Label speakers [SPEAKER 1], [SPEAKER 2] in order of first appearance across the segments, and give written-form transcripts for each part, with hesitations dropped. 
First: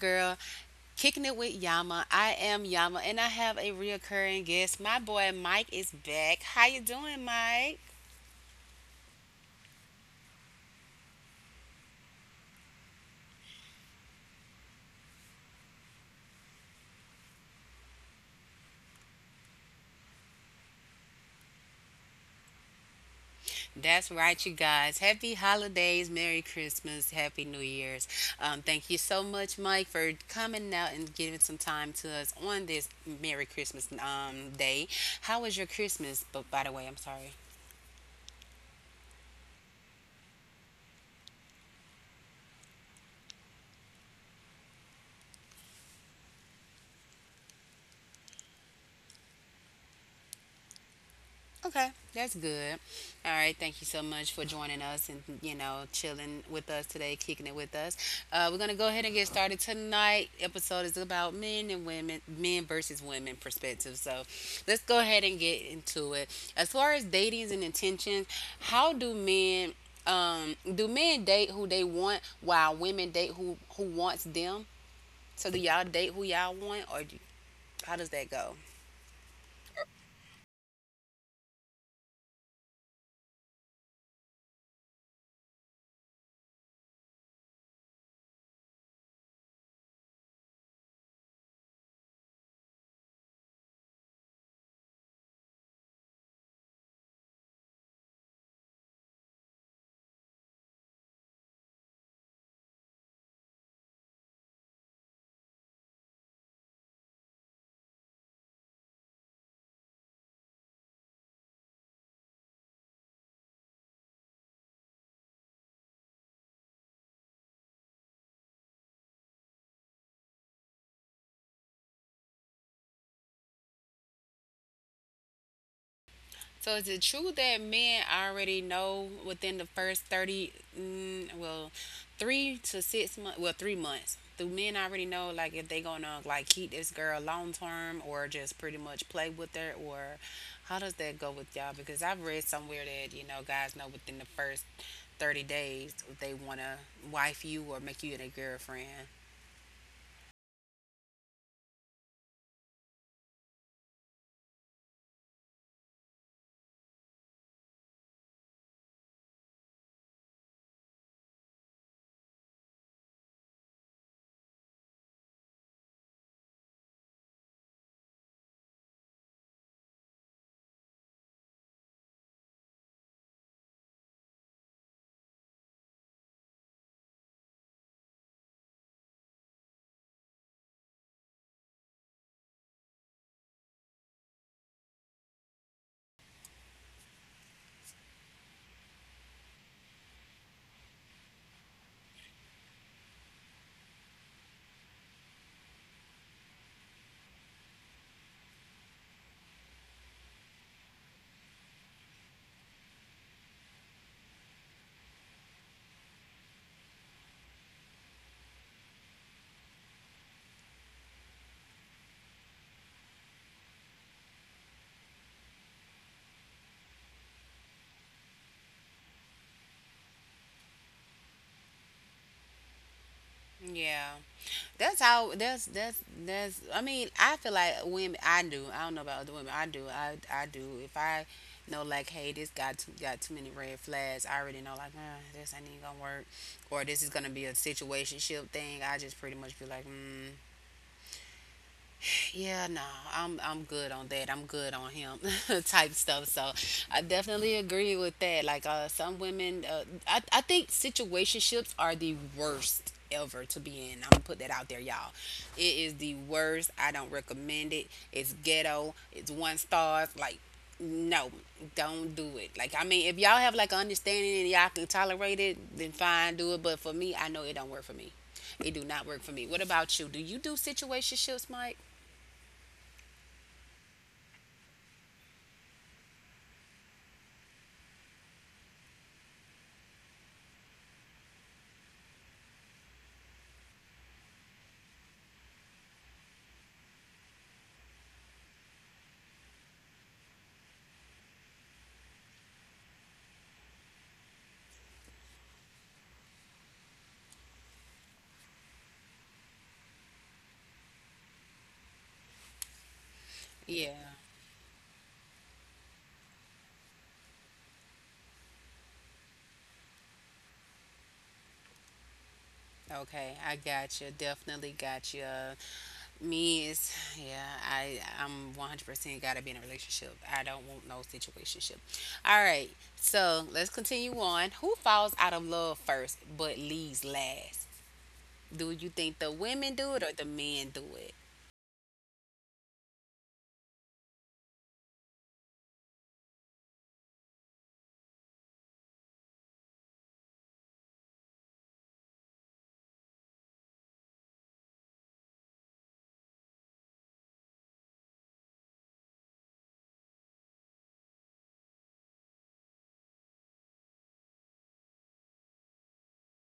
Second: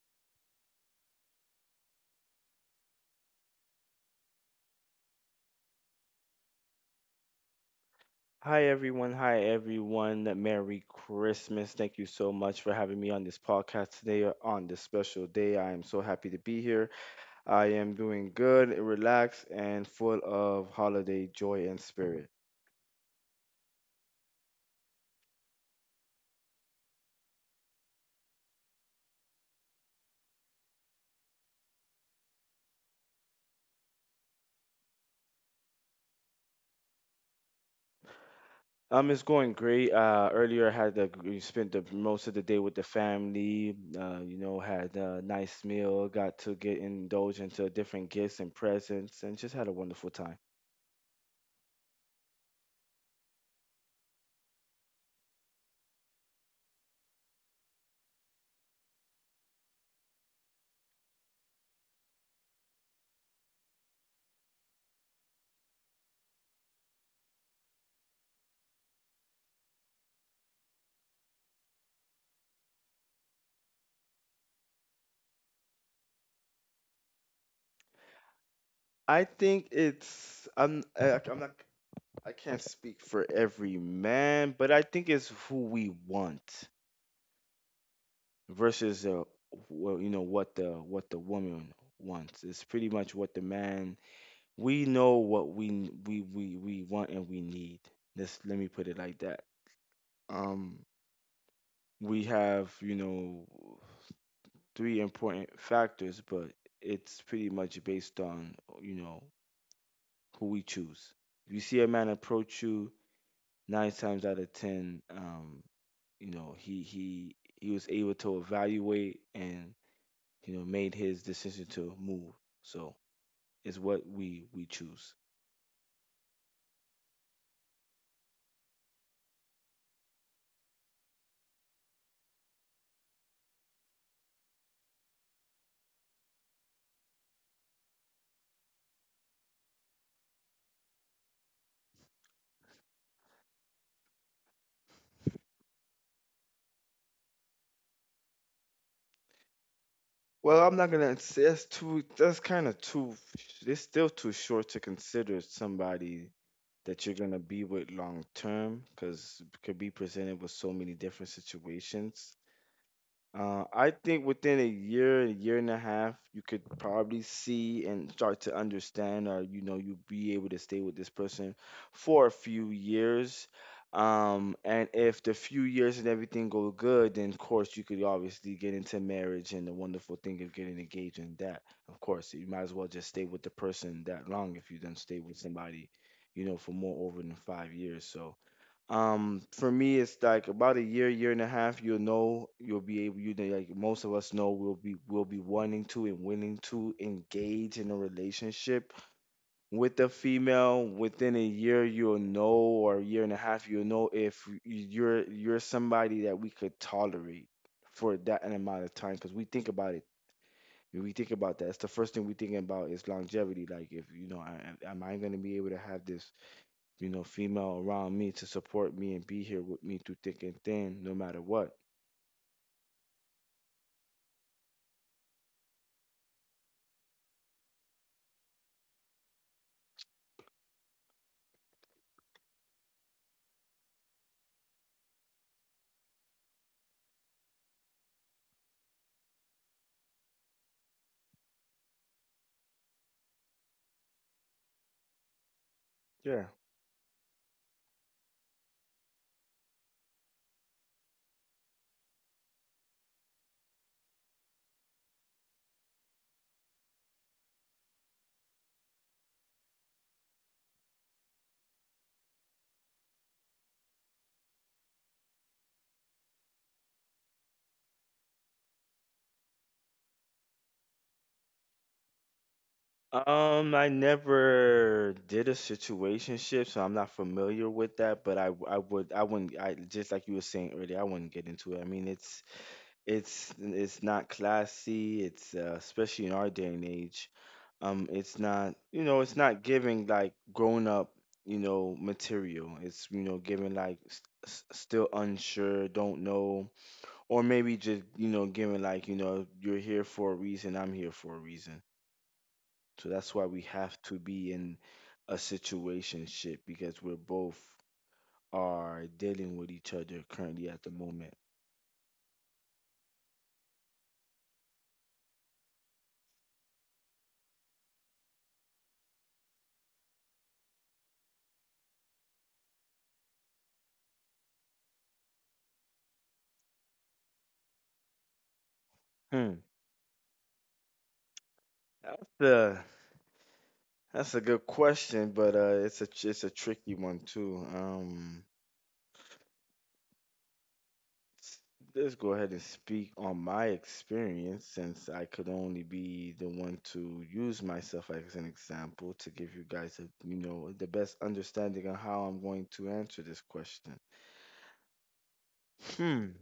[SPEAKER 1] girl, kicking it with Yama. I am Yama, and I have a reoccurring guest. My boy Mike is back. How you doing, Mike?
[SPEAKER 2] Hi everyone, Merry Christmas. Thank you so much for having me on this podcast today, on this special day. I am so happy to be here. I am doing good, relaxed, and full of holiday joy and spirit.
[SPEAKER 1] That's right, you guys. Happy holidays, Merry Christmas, Happy New Year's. Thank you so much, Mike, for coming out and giving some time to us on this Merry Christmas day. How was your Christmas? But by the way, I'm sorry.
[SPEAKER 2] It's going great. Earlier we spent the most of the day with the family. Had a nice meal, got to get indulged into different gifts and presents, and just had a wonderful time.
[SPEAKER 1] Okay, that's good. All right, thank you so much for joining us and chilling with us today, kicking it with us. We're gonna go ahead and get started tonight. Episode is about men and women, men versus women perspective. So let's go ahead and get into it. As far as datings and intentions, how do men date who they want while women date who wants them? So do y'all date who y'all want, how does that go?
[SPEAKER 2] I think it's I'm I, I'm not I can't speak for every man, but I think it's who we want versus, well, you know what the woman wants. It's pretty much what the man. We know what we want and we need. Let me put it like that. Um, we have, you know, three important factors, but it's pretty much based on, you know, who we choose. If you see a man approach you nine times out of ten, you know, he was able to evaluate and, you know, made his decision to move. So it's what we choose.
[SPEAKER 1] So is it true that men already know within the first 30, mm, well, 3 to 6 months, 3 months, do men already know like if they gonna like keep this girl long term or just pretty much play with her or how does that go with y'all? Because I've read somewhere that, guys know within the first 30 days if they wanna wife you or make you their girlfriend.
[SPEAKER 2] Well, I'm not gonna say. That's kind of too. It's still too short to consider somebody that you're gonna be with long term, because could be presented with so many different situations. I think within a year and a half, you could probably see and start to understand, or you know, you'll be able to stay with this person for a few years. And if the few years and everything go good, then of course you could obviously get into marriage and the wonderful thing of getting engaged in that. Of course, you might as well just stay with the person that long if you don't stay with somebody, you know, for more over than 5 years. So, for me, it's like about a year, year and a half. You'll know, you'll be able, you know, like most of us know, we'll be wanting to and willing to engage in a relationship with a female. Within a year, you'll know, or a year and a half, you'll know if you're somebody that we could tolerate for that an amount of time. Because we think about it, we think about that. It's the first thing we think about is longevity. Like, if you know, I, am I going to be able to have this, you know, female around me to support me and be here with me through thick and thin, no matter what?
[SPEAKER 1] Yeah. That's how that's I mean, I feel like women I do. I don't know about other women. I do. I do. If I know like, hey, this guy too, got too many red flags, I already know like, this ain't even gonna work or this is gonna be a situationship thing. I just pretty much be like, yeah, no, I'm good on that. I'm good on him type stuff.
[SPEAKER 2] Yeah.
[SPEAKER 1] So I definitely agree with that. Like some women, I think situationships are the worst ever to be in. I'm gonna put that out there, y'all. It is the worst. I don't recommend it. It's ghetto. It's one stars. Like no, don't do it. Like I mean, if y'all have like an understanding and y'all can tolerate it, then fine, do it. But for me, I know it don't work for me. It do not work for me. What about you? Do you do situationships, Mike?
[SPEAKER 2] I never did a situationship, so I'm not familiar with that. But I, w- I would, I wouldn't, I just like you were saying earlier, I wouldn't get into it. I mean, it's not classy. It's, especially in our day and age, it's not, you know, it's not giving like grown up, you know, material. It's, you know, giving like still unsure, don't know, or maybe just, you know, giving like, you know, you're here for a reason, I'm here for a reason, so that's why we
[SPEAKER 1] Yeah.
[SPEAKER 2] have to be in a situation ship because we're both are dealing with each other currently at the moment.
[SPEAKER 1] Okay. I got you. Definitely got you. Me is yeah. I'm 100% gotta be in a relationship. I don't want no situationship. All right. So let's continue on. Who falls out of love first but leaves last? Do you think the
[SPEAKER 2] hmm
[SPEAKER 1] women do it or the men do it?
[SPEAKER 2] that's a that's a good question, but it's a tricky one too. Let's go ahead and speak on my experience since I could only be the one to use myself as an example to give you guys a, you know, the best understanding on how I'm going to answer this question. Hmm.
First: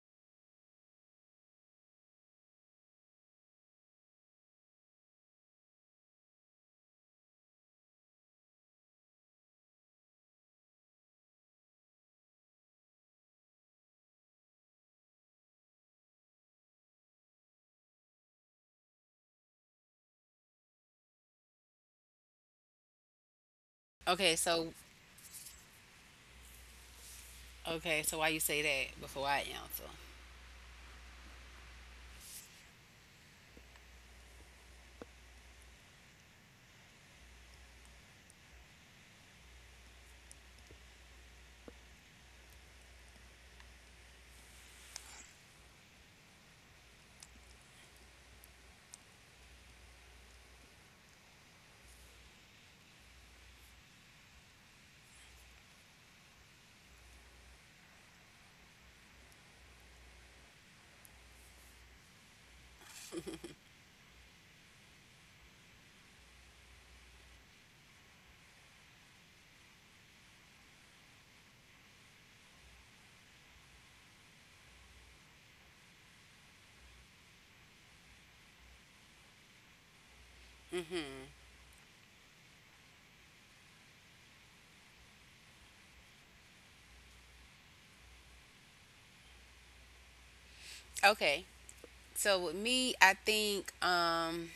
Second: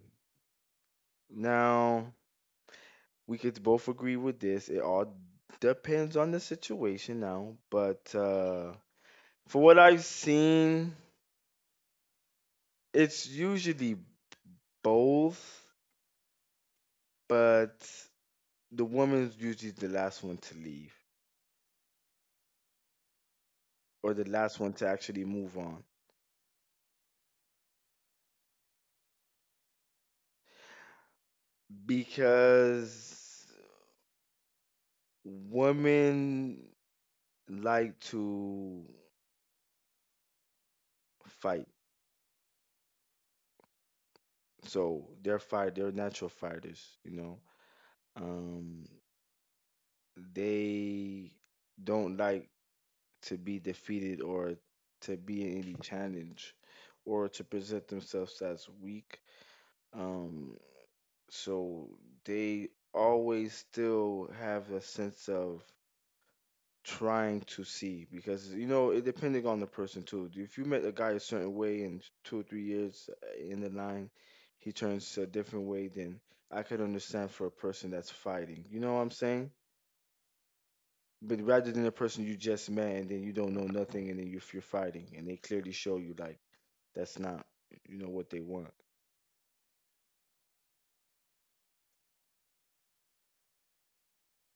[SPEAKER 2] Now, we could both agree with this. It all depends on the situation now, but for what I've seen, it's usually both, but the woman's usually the last one to leave, or the
[SPEAKER 1] Okay.
[SPEAKER 2] last one to actually move on,
[SPEAKER 1] So why you say that before I answer?
[SPEAKER 2] because women like to fight. They're natural fighters. You know, um, they don't like to be defeated or to be in any challenge or to present themselves as weak. Um, so they always still have a sense of trying to see, because you know it depending on the person too. If you met a guy a certain way in 2 or 3 years, in the line, he turns a different way, then I could understand for a person that's fighting. You know what I'm saying?
[SPEAKER 1] Mm-hmm.
[SPEAKER 2] But rather than a person you just met and then you don't know nothing and then you're fighting and they clearly show you like that's not, you know, what they want.
[SPEAKER 1] Okay. So with me, I think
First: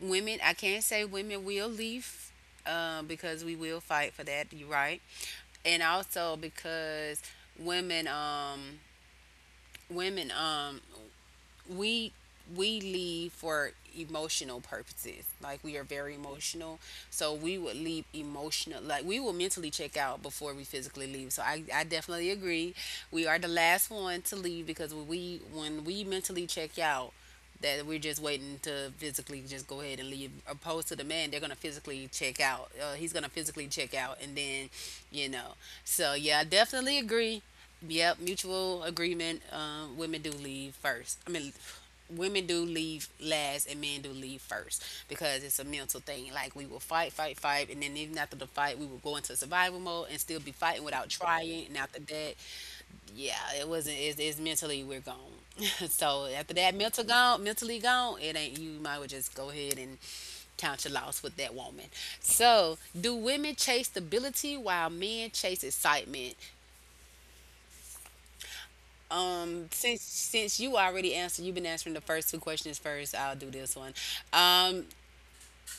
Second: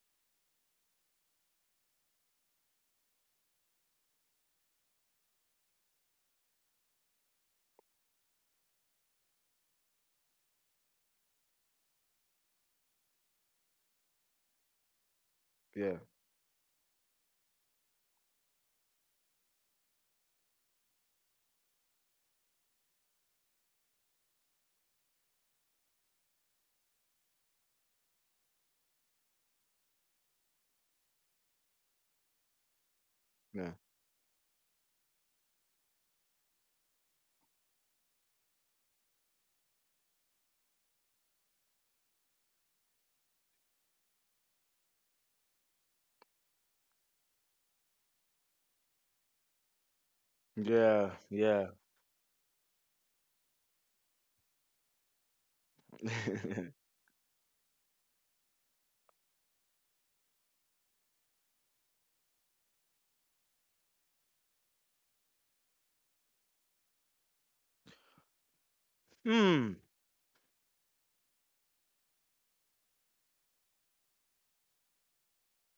[SPEAKER 1] women, I can't say women will leave, because we will fight for that. You're right. And also because women um women um we we leave for emotional purposes. Like we are
[SPEAKER 2] Yeah,
[SPEAKER 1] very emotional. So we would leave emotional like we will mentally check out before we physically leave. So I definitely agree. We are the last one to leave because when we mentally check out, that we're just waiting to physically just go ahead and leave, opposed to the man. They're gonna physically check out, he's gonna physically
[SPEAKER 2] yeah,
[SPEAKER 1] check out and then you know so yeah, I definitely agree. Yep, mutual agreement. Women do leave first. I mean, women do leave last, and men do leave first because it's a mental thing. Like we will fight, fight, fight, and then even after the fight, we will go into survival mode and still be fighting without
[SPEAKER 2] yeah,
[SPEAKER 1] trying.
[SPEAKER 2] yeah.
[SPEAKER 1] And after that, yeah, it wasn't. It's mentally we're gone. So after that, mental gone, mentally gone. It ain't you. Might as well just go ahead and count your loss with that woman. So, do women chase stability while men chase excitement? Um,
[SPEAKER 2] Hmm.
[SPEAKER 1] since since you already answered, you've been answering the first two questions first. I'll do this one. Um,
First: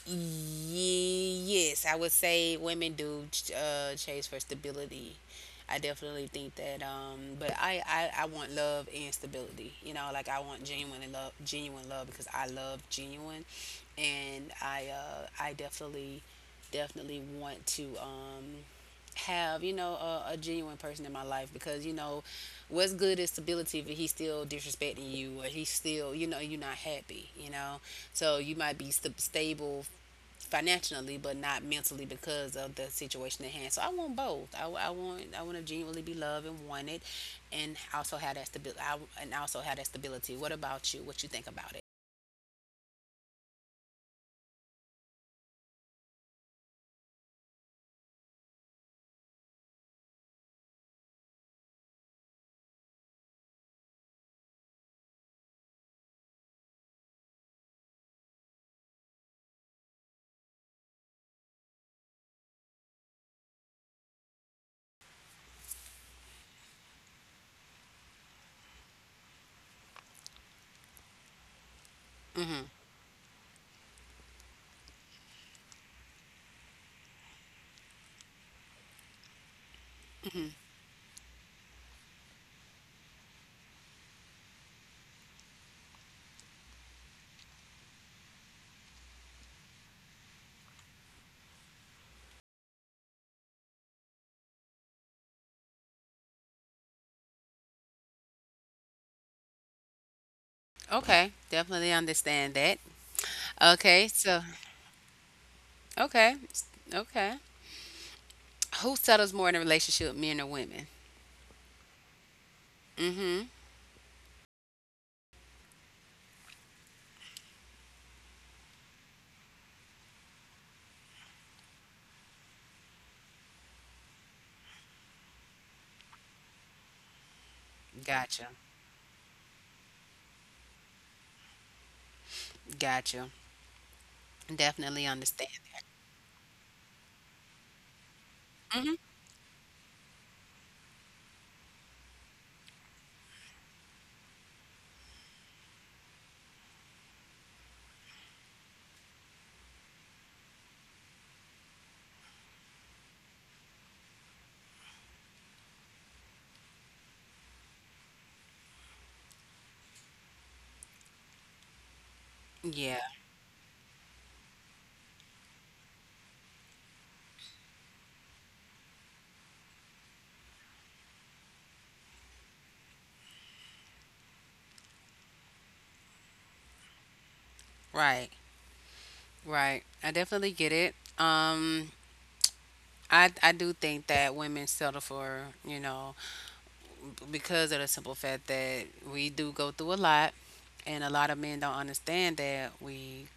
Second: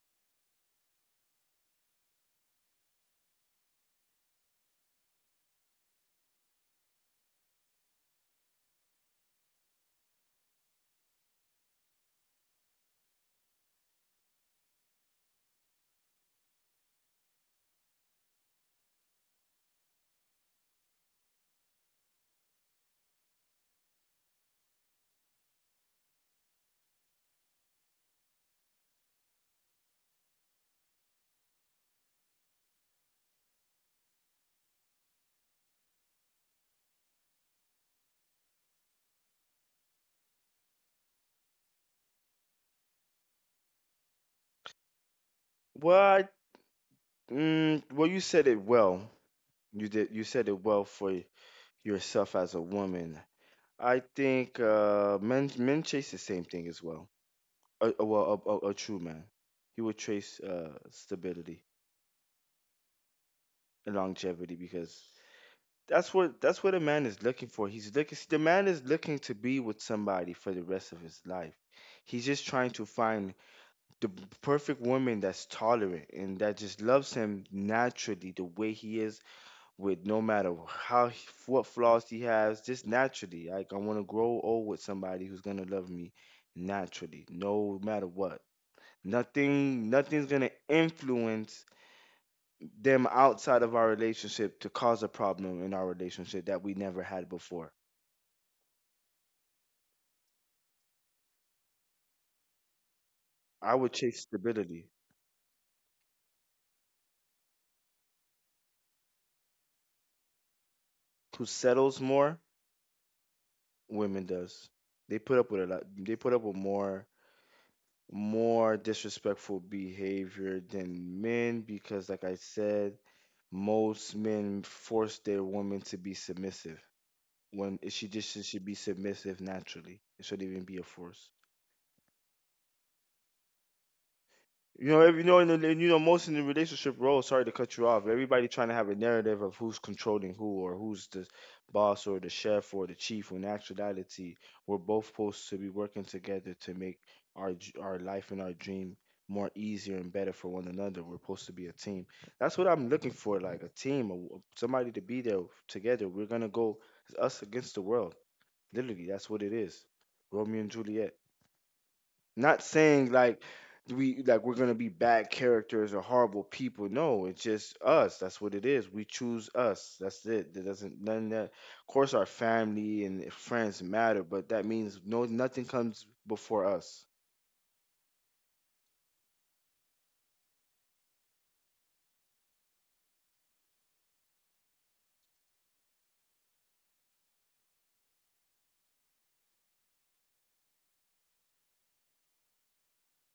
[SPEAKER 1] yes, I would say women do chase for stability. I definitely think that. But I want love and stability. Like I want genuine and love, genuine love because I love genuine, and I definitely definitely want to have a genuine person in my life because what's good is stability if he's still disrespecting you or he's still you're not happy so you might be stable financially but not mentally because of the situation at hand. So I want both. I want to genuinely be loved and wanted and also have that stability what about you? What you think about it?
[SPEAKER 2] Well, I, well, you said it well. You did. You said it well for yourself as a woman. I think, men chase the same thing as well. A true man, he would chase, stability and longevity, because that's what a man is looking for. He's looking. The man is looking to be with somebody for the rest of his life. He's just
[SPEAKER 1] Mm-hmm.
[SPEAKER 2] trying to find the perfect woman that's tolerant and that just loves him naturally the way he is, with no matter
[SPEAKER 1] Mm-hmm.
[SPEAKER 2] how what flaws he has, just naturally. Like I want to grow old with somebody who's gonna love me naturally, no matter what. Nothing, nothing's gonna influence them outside of our relationship to cause a problem in our relationship that we never had before.
[SPEAKER 1] Okay, definitely understand that.
[SPEAKER 2] I would
[SPEAKER 1] Okay.
[SPEAKER 2] chase stability.
[SPEAKER 1] Okay okay. Who settles more in a relationship, men or women?
[SPEAKER 2] Who settles more?
[SPEAKER 1] Mm-hmm.
[SPEAKER 2] Women does. They put up with a lot. They put up with more disrespectful behavior than men because, like I said, most men force their women to be submissive when it
[SPEAKER 1] Gotcha.
[SPEAKER 2] should be submissive naturally. It shouldn't even be a force.
[SPEAKER 1] Gotcha.
[SPEAKER 2] You know,
[SPEAKER 1] Definitely
[SPEAKER 2] every, you know, in
[SPEAKER 1] understand
[SPEAKER 2] the, and,
[SPEAKER 1] that.
[SPEAKER 2] you know, most in the relationship role. Sorry to cut you off. Everybody trying to have
[SPEAKER 1] Hmm.
[SPEAKER 2] a narrative of who's controlling who, or who's the boss, or the chef, or the chief. When in actuality, we're both supposed to be working together to make our our life and our dream more easier and better for one another. We're supposed to be a team. That's what I'm looking for, like a team, a w somebody to be there together. We're gonna go, it's us against the world. Literally, that's what it is. Romeo and Juliet. Not
[SPEAKER 1] Yeah.
[SPEAKER 2] saying like we're gonna be bad characters or horrible people. No, it's just us. That's what it is. We choose us. That's it. That doesn't none of that. Of course, our family and friends matter, but that means no nothing comes before us.
[SPEAKER 1] Right. Right. I definitely get it. I do think that women settle for because of the simple fact that we do go through a lot, and a lot of men don't understand that we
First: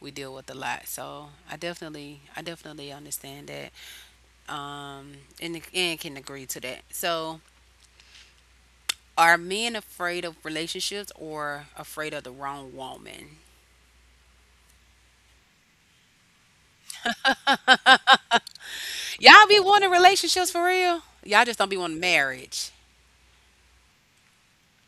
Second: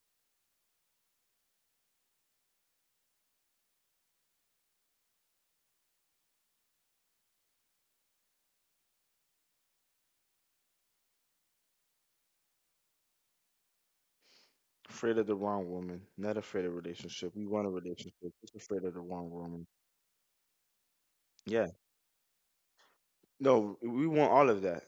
[SPEAKER 1] we deal with a lot. So I definitely understand that. Um, and can agree to that. So are men afraid of relationships or afraid of the wrong woman?
[SPEAKER 2] Afraid of the wrong woman, not afraid of relationship. We want a relationship, just afraid of the wrong
[SPEAKER 1] Y'all be
[SPEAKER 2] woman.
[SPEAKER 1] wanting relationships for real? Y'all just don't
[SPEAKER 2] Yeah.
[SPEAKER 1] be wanting marriage.
[SPEAKER 2] No, we want all of that.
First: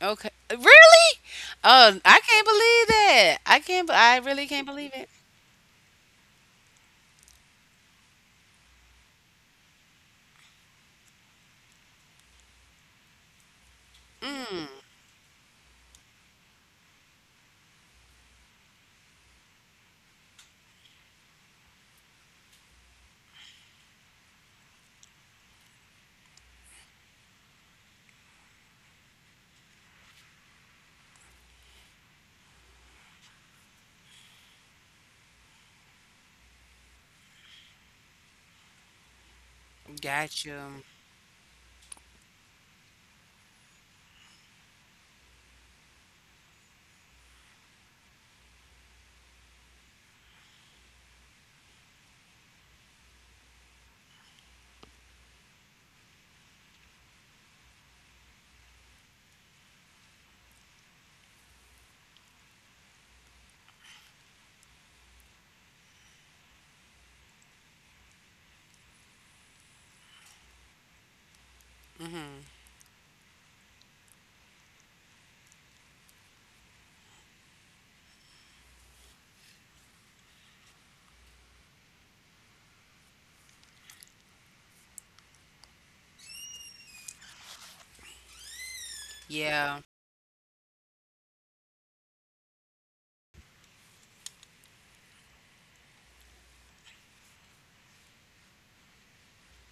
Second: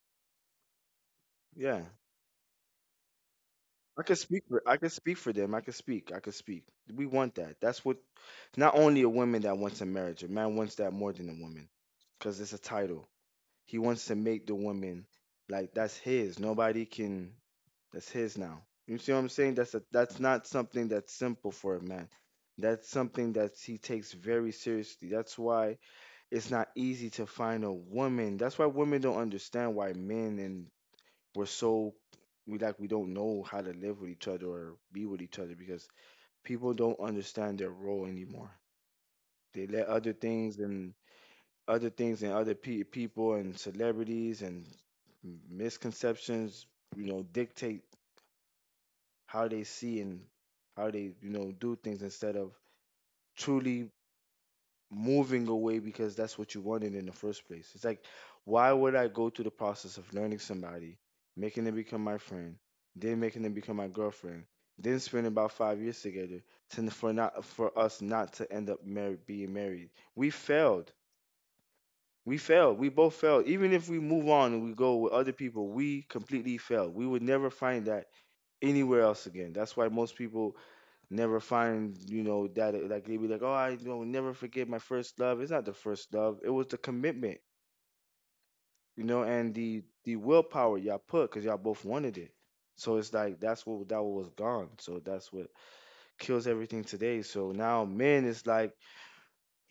[SPEAKER 1] Okay. Really?
[SPEAKER 2] Yeah.
[SPEAKER 1] Oh, I can't believe that.
[SPEAKER 2] I can
[SPEAKER 1] I
[SPEAKER 2] speak
[SPEAKER 1] really
[SPEAKER 2] for
[SPEAKER 1] can't
[SPEAKER 2] I can
[SPEAKER 1] believe it.
[SPEAKER 2] speak for them. I can speak. We want that. That's what, not only a woman that wants a marriage, a man wants that more than a woman. Because it's a title. He wants to make the
[SPEAKER 1] Mm.
[SPEAKER 2] woman like that's his. Nobody can That's his now. You see what I'm saying? That's not something that's simple for a man. That's something that he takes very seriously. That's why it's not easy to find a woman. That's why women don't understand why men and we're so, we don't know how to live with each other or be with each other, because people don't understand their role anymore. They let
[SPEAKER 1] Gotcha. You.
[SPEAKER 2] other things and other people and celebrities and misconceptions, you know, dictate how they see and how they, you know, do things instead of truly moving away, because that's what you wanted in the first place. It's like, why would I go through the process of learning somebody, making them become my friend, then making them become my girlfriend, then spend about 5 years together to, for not for us not to end up married, being married? We failed. We
[SPEAKER 1] Mhm.
[SPEAKER 2] failed. We both failed. Even if we move on and we go with other people, we completely failed. We would never find that anywhere else again. That's why most people never find, you know, that like they be like, oh, I, you know, never forget my first love. It's not the first love. It was the commitment, you know, and
[SPEAKER 1] Yeah.
[SPEAKER 2] the willpower y'all put because y'all both wanted it. So it's like that's what that was gone. So that's what kills everything today. So now men it's like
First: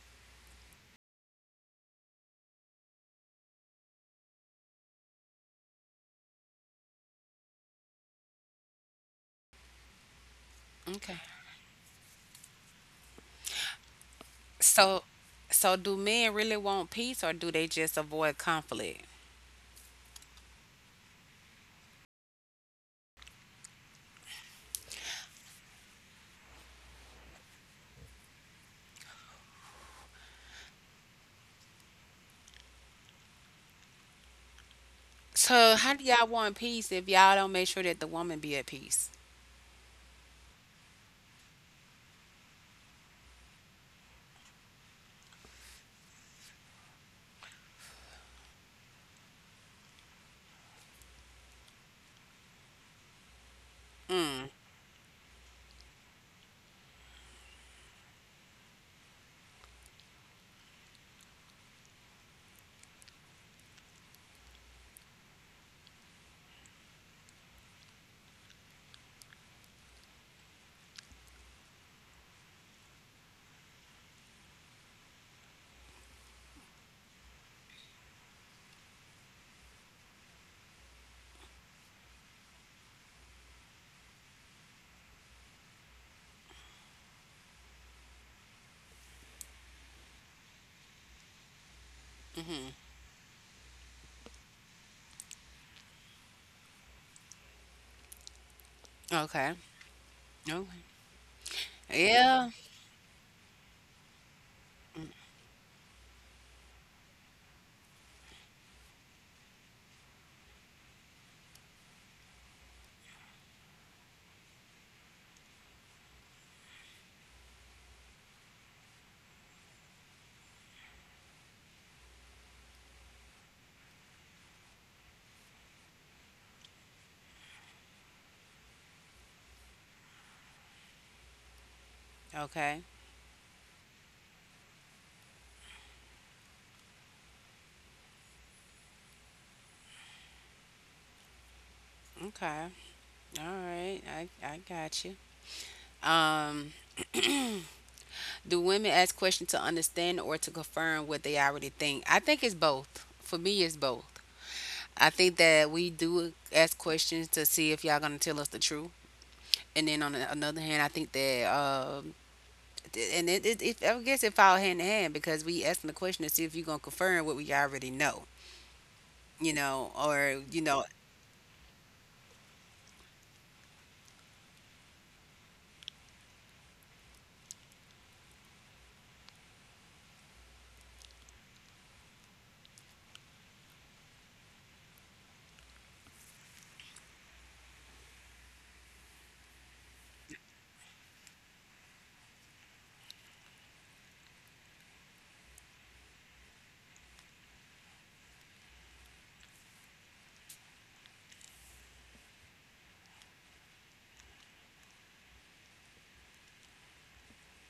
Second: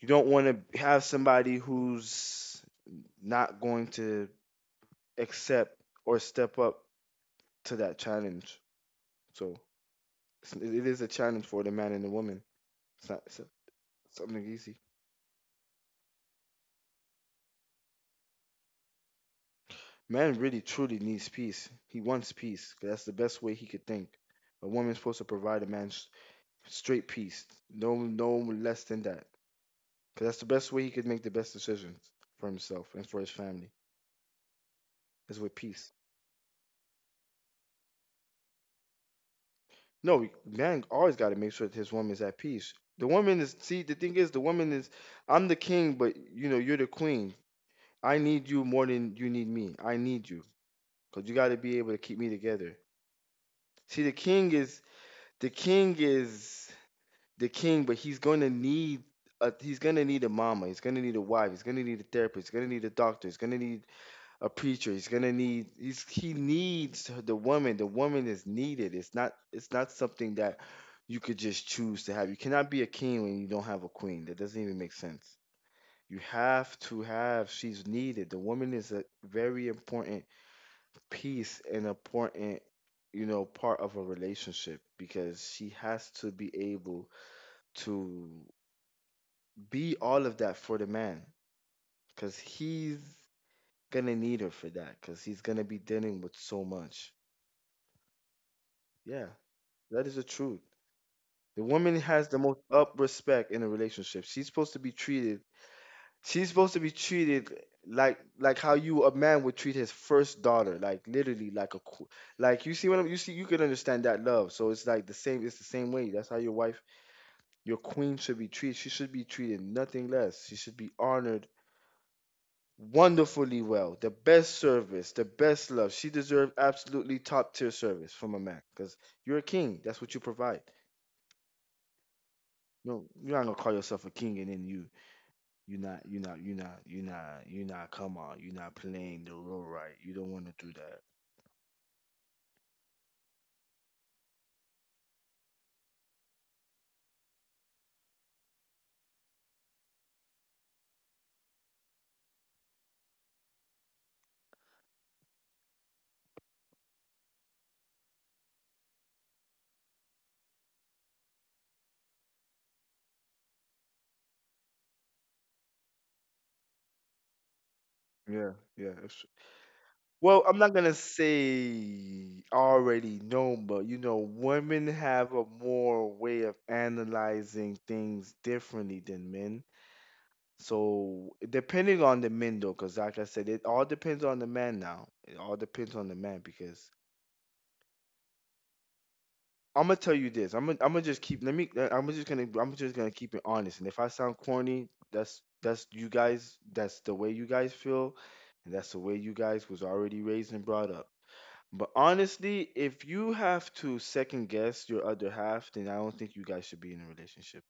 [SPEAKER 2] you don't want to have somebody who's not going to accept or step up to that challenge. So it is a
[SPEAKER 1] Okay.
[SPEAKER 2] challenge for the man and the woman. It's not something easy.
[SPEAKER 1] So so do men really want peace or do they just avoid conflict?
[SPEAKER 2] Man really truly needs peace. He wants peace. 'Cause that's the best way he could think. A woman's supposed to provide a man straight peace. No, no less than that. Because that's the best way he could make the best decisions for himself and for his family is with
[SPEAKER 1] So
[SPEAKER 2] peace.
[SPEAKER 1] how do y'all want peace if y'all don't make sure that the woman be at peace?
[SPEAKER 2] No, man always got to make sure that his woman's at peace. The woman is, see, the thing is, the woman is, I'm the king, but you know, you're the queen. I need you more than you need me. I need you because you got to be able to keep me together. See, the king is, the king is the king, but he's gonna need a, he's gonna need a mama. He's gonna need a wife. He's gonna need a therapist. He's gonna need a doctor. He's gonna need a preacher. He needs the woman. The woman is needed. It's not something that you could just choose to have. You cannot be a king when you don't have a queen. That doesn't even make sense. You have to have she's needed. The woman is a very important piece and important part of a relationship because she has to be able to be all of that for the man because
[SPEAKER 1] Mhm.
[SPEAKER 2] he's gonna need her for that because he's gonna be dealing with so much. Yeah,
[SPEAKER 1] Okay.
[SPEAKER 2] that is the truth.
[SPEAKER 1] Okay.
[SPEAKER 2] The woman has the
[SPEAKER 1] Yeah.
[SPEAKER 2] most up respect in a relationship. She's supposed to be treated. She's supposed to be treated like how you a man would treat his first daughter, like literally like a like you see what you see you can understand that love. So it's like the same. It's the same way. That's how your wife, your queen, should be treated. She should be treated nothing less. She should be honored wonderfully well. The best service, the best love. She deserved absolutely top tier service from a man because you're a king. That's what you provide.
[SPEAKER 1] Okay.
[SPEAKER 2] No, you're not gonna call yourself a king and then you not you not you not you not you not come on. You're not playing the role right. You don't want to do that.
[SPEAKER 1] Okay. All right, I got you. Um, do women ask questions to understand or to confirm what they already think? I think it's both. For me, it's both. I think that we do ask questions to see if y'all gonna tell us the truth, and then on another hand, I think that and it I guess it fall hand in hand because we asking the question to see if you gonna confirm what we already know,
[SPEAKER 2] Yeah, yeah.
[SPEAKER 1] or
[SPEAKER 2] Well, I'm not gonna say already known, but you know, women have a more way of analyzing things differently than men. So depending on the men though, because like I said, it all depends on the man now. It all depends on the man because I'm gonna tell you this. I'm gonna just keep. Let me. I'm just gonna. I'm just gonna keep it honest. And if I sound corny, that's you guys. That's the way you guys feel, and that's the way you guys was already raised and brought up. But honestly, if you have to second guess your other half, then I don't think you guys should be in a relationship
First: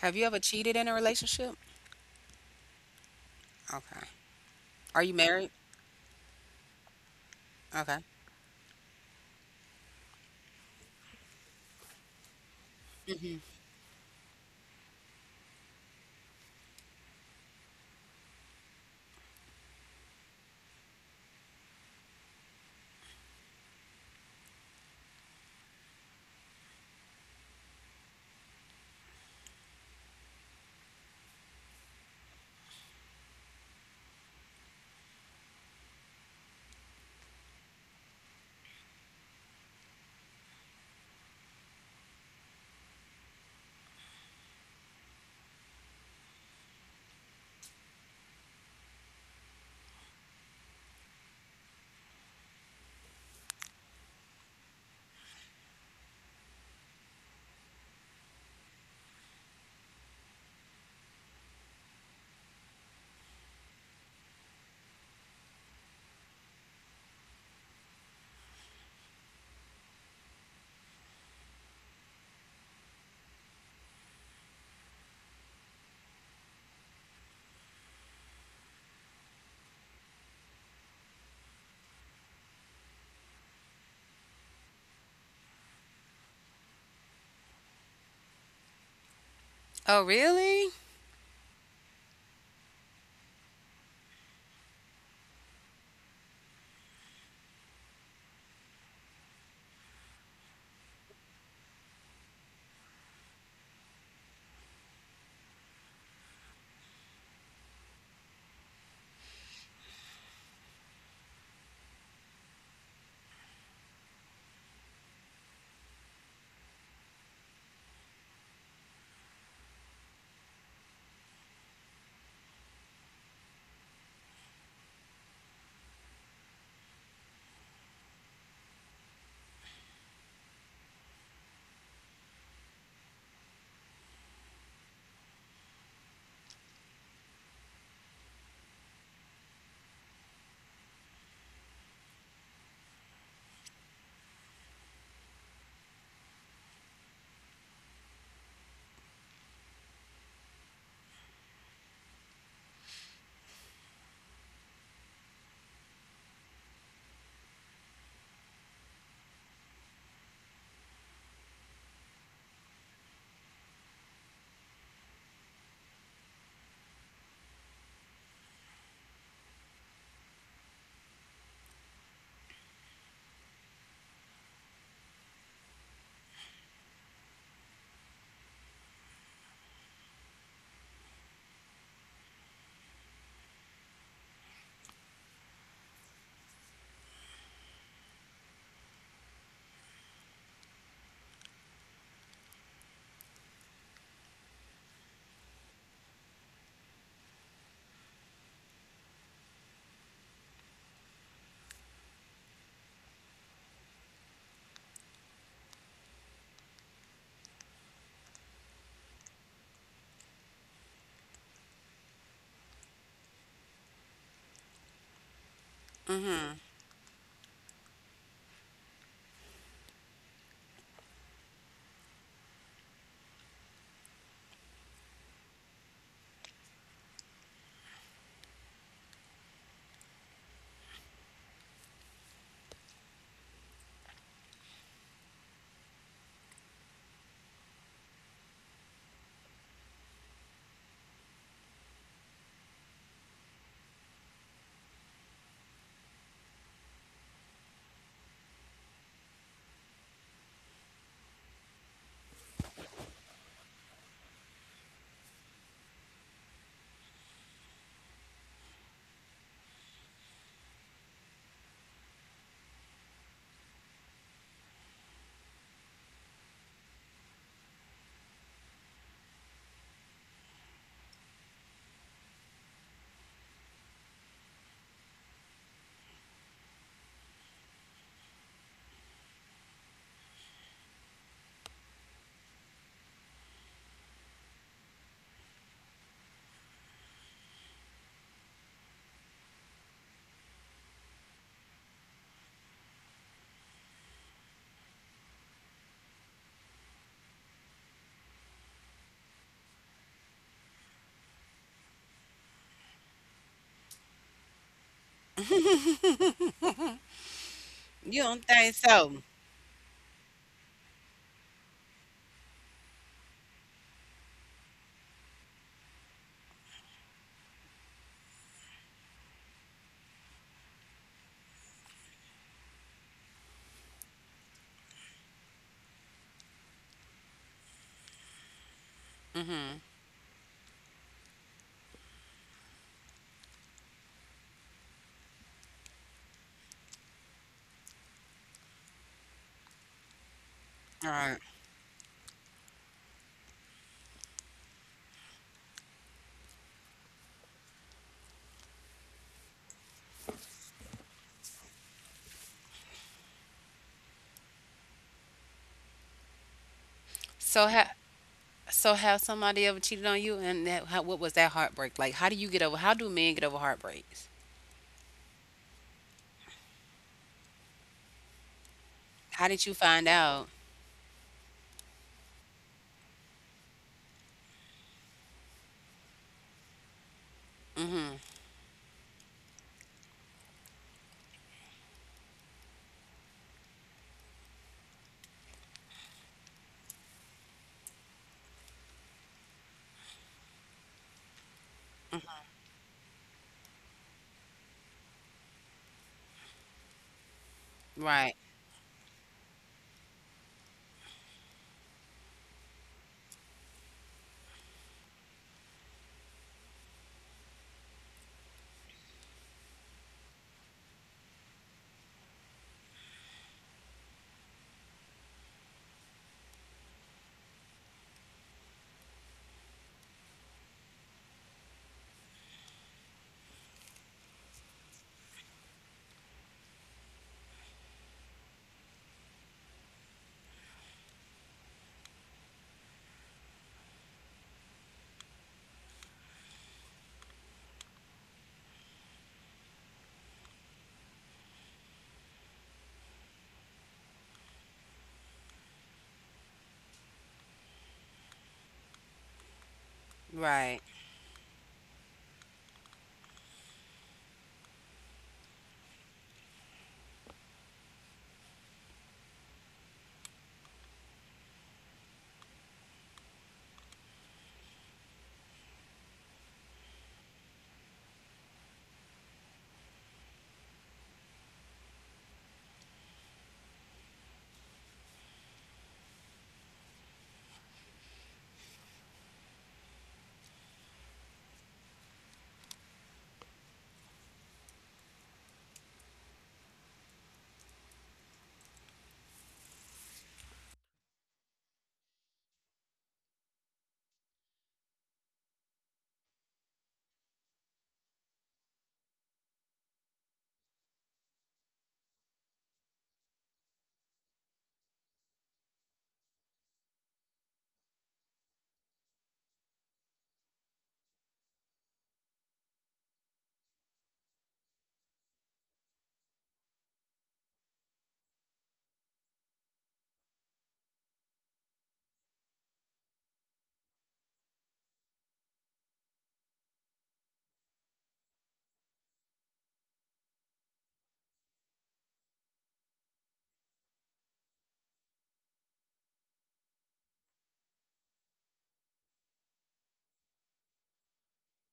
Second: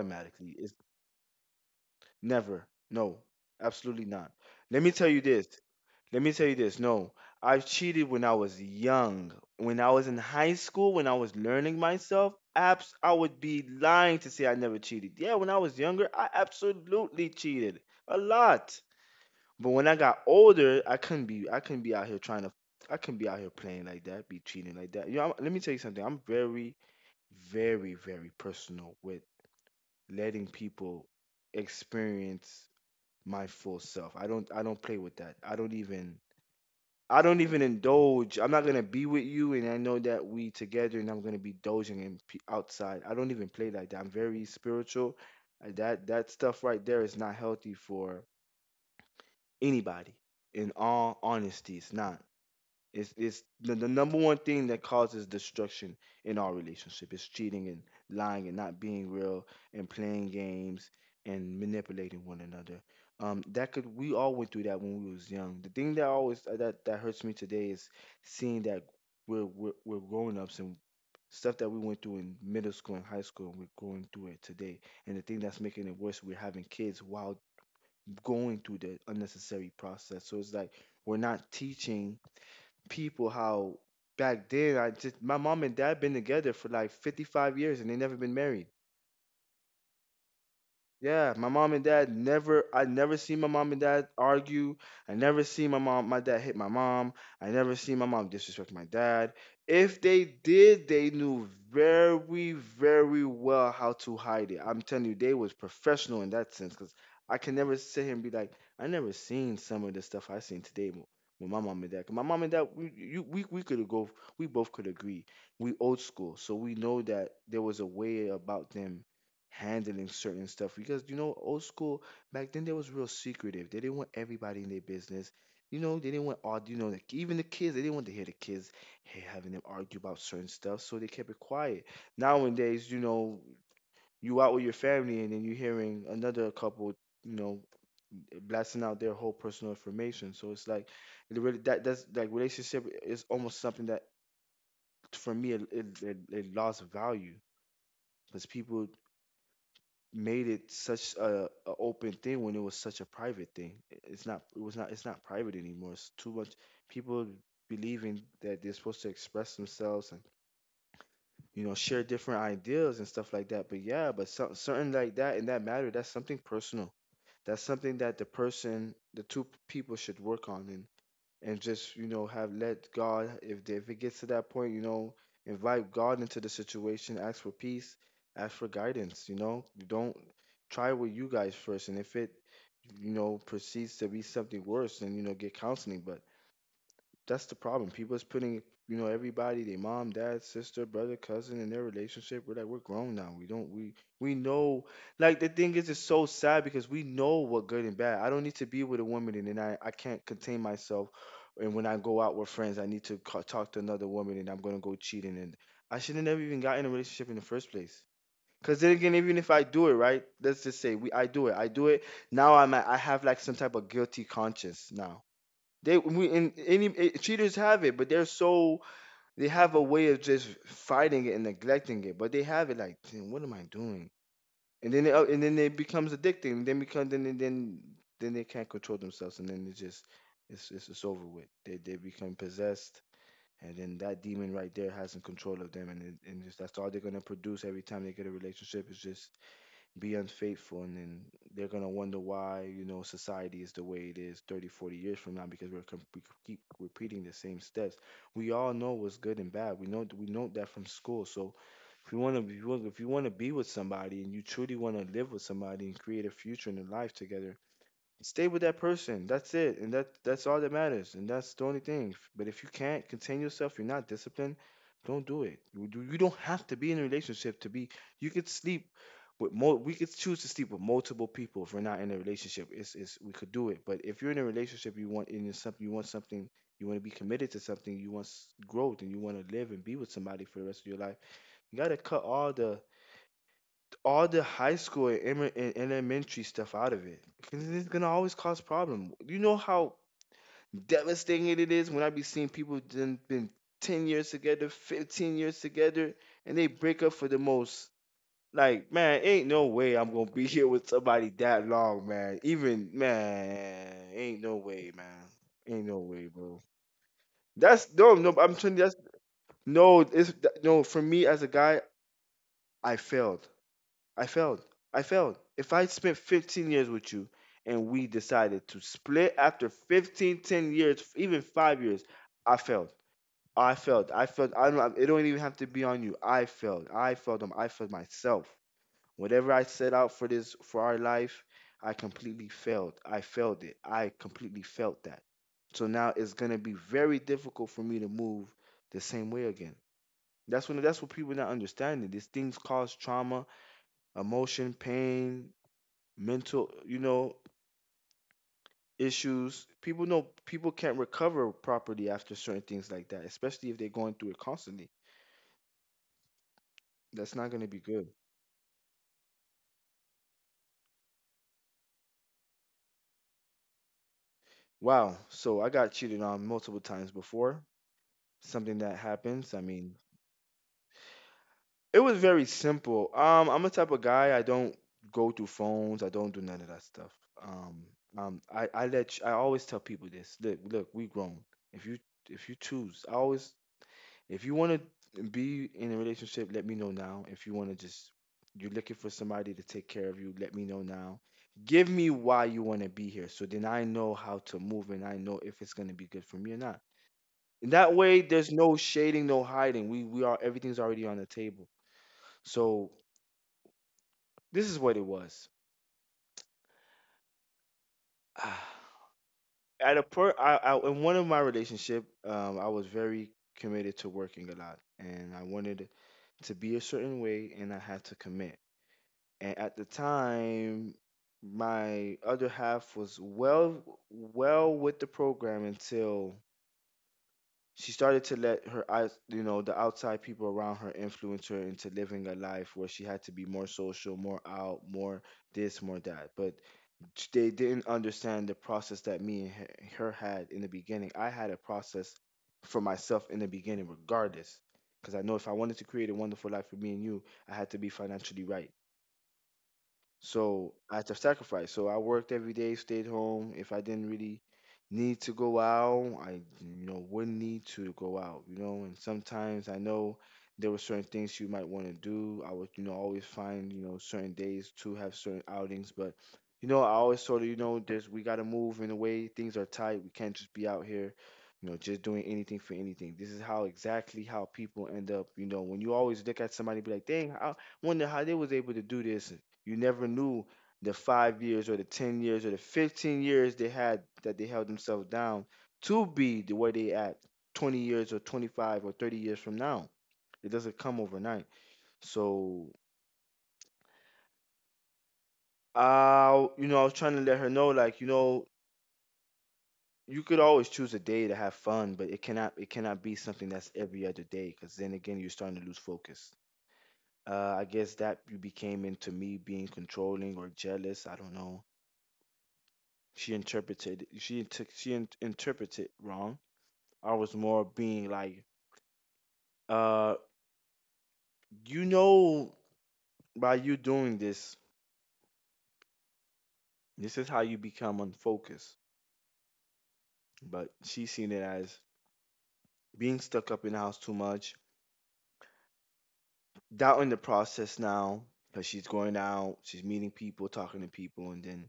[SPEAKER 1] have you ever
[SPEAKER 2] It's
[SPEAKER 1] cheated in a relationship?
[SPEAKER 2] never. No, absolutely
[SPEAKER 1] Okay.
[SPEAKER 2] not. Let me
[SPEAKER 1] Are
[SPEAKER 2] tell
[SPEAKER 1] you
[SPEAKER 2] you this.
[SPEAKER 1] married?
[SPEAKER 2] Let me tell you this. No, I've
[SPEAKER 1] Okay.
[SPEAKER 2] cheated when I was young. When I was in high school, when I was learning myself, abs I would be lying to say I never cheated. Yeah, when I was younger, I absolutely cheated a lot. But when I got older, I couldn't be out here trying to I couldn't be out here playing like that, be cheating like that. You know, let me tell you something. I'm very, very, very personal with letting people experience my full self. I don't play with that. I don't even indulge. I'm not gonna be with you, and I know that we together, and I'm gonna be dozing and outside. I don't even play like that. I'm very spiritual. That that stuff right there is not healthy for anybody. In all honesty, it's not. It's the number one thing that causes destruction in our relationship is cheating and lying and not being real and playing games and manipulating one another. That could We all went through that when we was young. The thing that always that hurts me today is seeing that we're grown ups and stuff that we went through in middle school and high school and we're going through it today, and the thing that's making it worse, we're having kids while going through the unnecessary process, so it's like we're not teaching people how. Back then, I just, my mom and dad been together for like 55 years and they never been married.
[SPEAKER 1] Oh, really?
[SPEAKER 2] Yeah, my mom and dad never I never see my mom and dad argue. I never see my dad hit my mom. I never see my mom disrespect my dad. If they did, they knew very, very well how to hide it. I'm telling you, they was professional in that sense because I can never sit here and be like, I never seen some of the stuff I seen today with my mom and dad. 'Cause my mom and dad, we could go, we both could agree. We old school, so we know that there was a way about them handling certain stuff because you know old school back then they was real secretive. They didn't want everybody in their business. You know, they didn't want all, you know, like even the kids, they didn't want to hear the kids having them argue about certain stuff, so they kept it quiet. Nowadays, you know, you out with your family and then you're hearing another couple, you know, blasting out their whole personal information. So it's like it really, that that's like relationship is almost something that for me it lost value because people made it such a open thing when it was such a private thing. It's not private anymore. It's too much people believing that they're supposed to express themselves and, you know, share different ideas and stuff like that. But yeah, but certain like that in that matter, that's something personal. That's something that the two people should work on and just, you know, have, let God, if it gets to that point, you know, invite God into the situation, ask for peace, ask for guidance. You know, you don't try with you guys first, and if it, you know, proceeds to be something worse, then you know, get counseling. But that's the problem. People is putting, you know, everybody, their mom, dad, sister, brother, cousin in their relationship. We're like, we're grown now. We don't we know, like the thing is it's so sad because we know what good and bad. I don't need to be with a woman and then I can't contain myself, and when I go out with friends, I need to talk to another woman and I'm gonna go cheating, and I should have never even got in a relationship in the first place. Cause then again, even if I do it right, let's just say we I do it. I do it. Now I have like some type of guilty conscience now. They we, and
[SPEAKER 1] Mm-hmm.
[SPEAKER 2] any eh, Cheaters have it, but they're so, they have a way of just fighting it and neglecting it. But they have it like, "Damn, what am I doing?" And then and then it becomes addicting. And then become then they can't control themselves, and then it just it's over with. They become possessed, and then that demon right there has in control of them, and it, and just that's all they're gonna produce every time they get a relationship is just be unfaithful, and then they're going to wonder why, you know, society is the way it is 30, 40 years from now because we keep repeating the same steps. We all know what's good and bad. We know that from school. So if you want to if you want to be with somebody and you truly want to live with somebody and create a future and a life together, stay with that person. That's it. And that's all that matters. And that's the only thing. But if you can't contain yourself, you're not disciplined, don't do it. You don't have to be in a relationship to be, you could sleep with more we could choose to sleep with multiple people if we're not in a relationship. It's We could do it. But if you're in a relationship, you want in something, you want something, you want to be committed to something, you want growth, and you want to live and be with somebody for the rest of your life. You got to cut all the high school and, and elementary stuff out of it because it's gonna always cause problem. You know how devastating it is when I be seeing people done been 10 years together, 15 years together, and they break up for the most. Like man, ain't no way I'm gonna be here with somebody that long, man. Even man, ain't no way, man. Ain't no way, bro. That's no,
[SPEAKER 1] You
[SPEAKER 2] no.
[SPEAKER 1] don't
[SPEAKER 2] I'm
[SPEAKER 1] think
[SPEAKER 2] telling you, that's
[SPEAKER 1] so?
[SPEAKER 2] no. It's no. For me as a guy, I failed. I failed. I failed. If I spent 15 years with you and we decided to split after 15, 10 years, even five years, I failed. I failed. I don't, it don't even have to be on you. I failed them. I failed myself. Whatever I
[SPEAKER 1] Mm-hmm.
[SPEAKER 2] set out for this, for our life, I completely failed. I failed it. I completely felt that. So now it's going to be very difficult for me to move the same way again. That's when that's
[SPEAKER 1] All
[SPEAKER 2] what people
[SPEAKER 1] right.
[SPEAKER 2] not understanding. These things cause trauma, emotion, pain, mental, issues. People know people can't recover properly after certain things like that, especially if they're going through it constantly. That's not going
[SPEAKER 1] So
[SPEAKER 2] to be
[SPEAKER 1] ha-
[SPEAKER 2] good.
[SPEAKER 1] so have somebody ever cheated on you, and what was that heartbreak like? How do you get over? How do men get over heartbreaks?
[SPEAKER 2] Wow. So I got cheated on multiple times before. Something that
[SPEAKER 1] How
[SPEAKER 2] happens. I
[SPEAKER 1] did you
[SPEAKER 2] mean,
[SPEAKER 1] find out?
[SPEAKER 2] it was very simple. I'm a type of guy. I don't go through phones. I don't do none of that stuff. Um,
[SPEAKER 1] Mm-hmm.
[SPEAKER 2] I let you, I always tell people this. Look, look, we grown. If you if you choose, I always if you want to be in a relationship, let me know now. If you want to just, you're looking for somebody to take care of you, let me know now. Give me why you want to be here so then I know how to move and I know if it's going to be good for me or not. And that way,
[SPEAKER 1] Right.
[SPEAKER 2] there's no shading, no hiding. We are, everything's already on the table. So this is what it was. At a per, I, in one of my relationship, I was very committed to working a lot and I wanted to be a certain way and I had to commit. And at the time my other half was well with the program until she started to let her eyes, you know, the outside people around her influence her into living a life where she had to be more social, more out, more this, more that. But they didn't understand the process that me and her had in the beginning. I had a process for myself in the beginning, regardless, because I know if I wanted to create a wonderful life for me and you, I had to be financially right. So
[SPEAKER 1] Right.
[SPEAKER 2] I had to sacrifice. So I worked every day, stayed home. If I didn't really need to go out, I, you know, wouldn't need to go out, you know. And sometimes I know there were certain things you might want to do. I would, you know, always find, you know, certain days to have certain outings. But, you know, I always sort of, you know, there's we gotta move in a way, things are tight. We can't just be out here, you know, just doing anything for anything. This is how exactly how people end up, you know. When you always look at somebody be like, dang, I wonder how they was able to do this, you never knew the five years or the 10 years or the 15 years they had that they held themselves down to be the way they act 20 years or 25 or 30 years from now. It doesn't come overnight. So you know, I was trying to let her know like, you know, you could always choose a day to have fun, but it cannot be something that's every other day because then again you're starting to lose focus. I guess that you became into me being controlling or jealous. I don't know, she interpreted she took she in, interpreted wrong. I was more being like, uh, you know, by you doing this, this is how you become unfocused. But she seen it as being stuck up in the house too much, doubting the process now because she's going out, she's meeting people, talking to people. And then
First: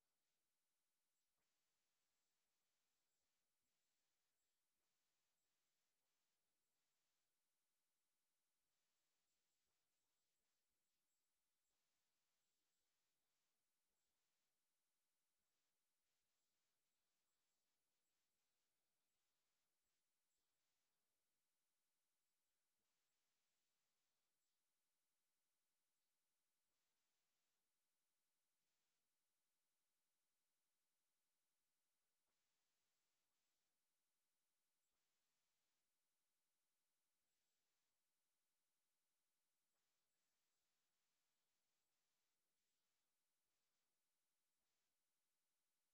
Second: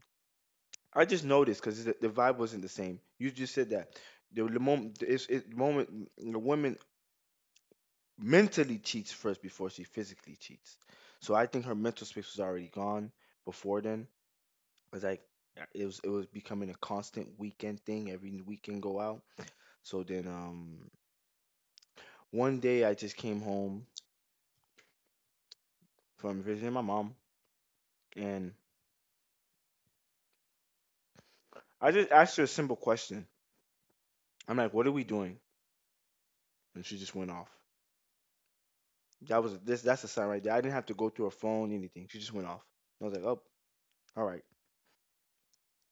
[SPEAKER 2] I just noticed because the vibe wasn't the same. You just said that the moment the women mentally cheats first before she physically cheats. So I think her mental space was already gone before then, because like it was becoming a constant weekend thing. Every weekend go out. So then one day I just came home from visiting my mom, and I just asked her a simple question. I'm like, "What are we doing?" And she just went off. That was this. That's a sign right there. I didn't have to go through her phone, anything. She just went off. And I was like, "Oh, all right.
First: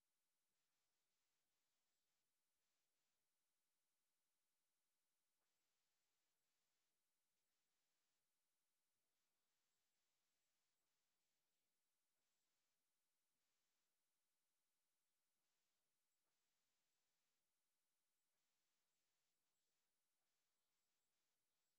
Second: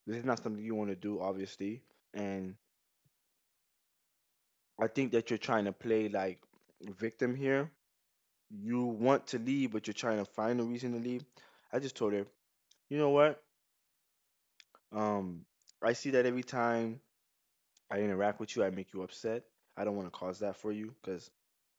[SPEAKER 2] This is not something you want to do, obviously." And I think that you're trying to play like victim here. You want to leave, but you're trying to find a reason to leave. I just told her, you know what? Um, I see that every time I interact with you, I make you upset. I don't want to cause that for you because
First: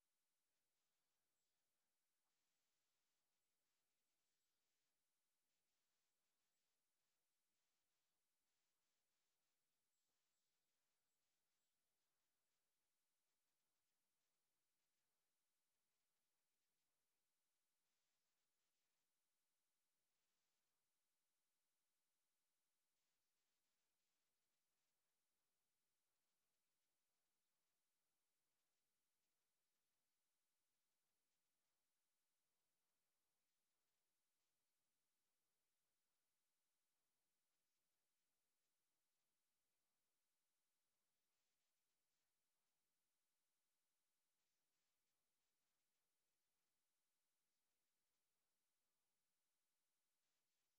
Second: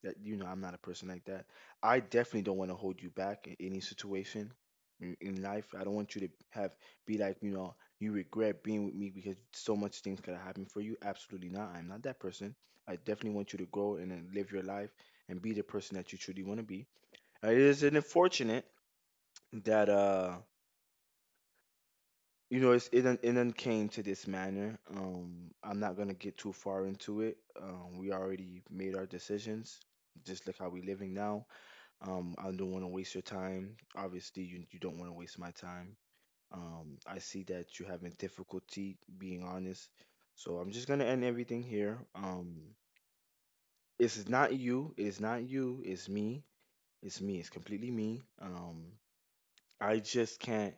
[SPEAKER 2] that, you know, I'm not a person like that. I definitely don't want to hold you back in any situation in life. I don't want you to have be like, you know, you regret being with me because so much things could have happened for you. Absolutely not. I'm not that person. I definitely want you to grow and then live your life and be the person that you truly want to be. It is unfortunate that you know, it done came to this manner. I'm not gonna get too far into it. We already made our decisions. Just like how we living now. I don't want to waste your time. Obviously, you don't want to waste my time. I see that you having difficulty being honest. So I'm just gonna end everything here. It's not you. It's not you. It's me. It's me. It's completely me. I just can't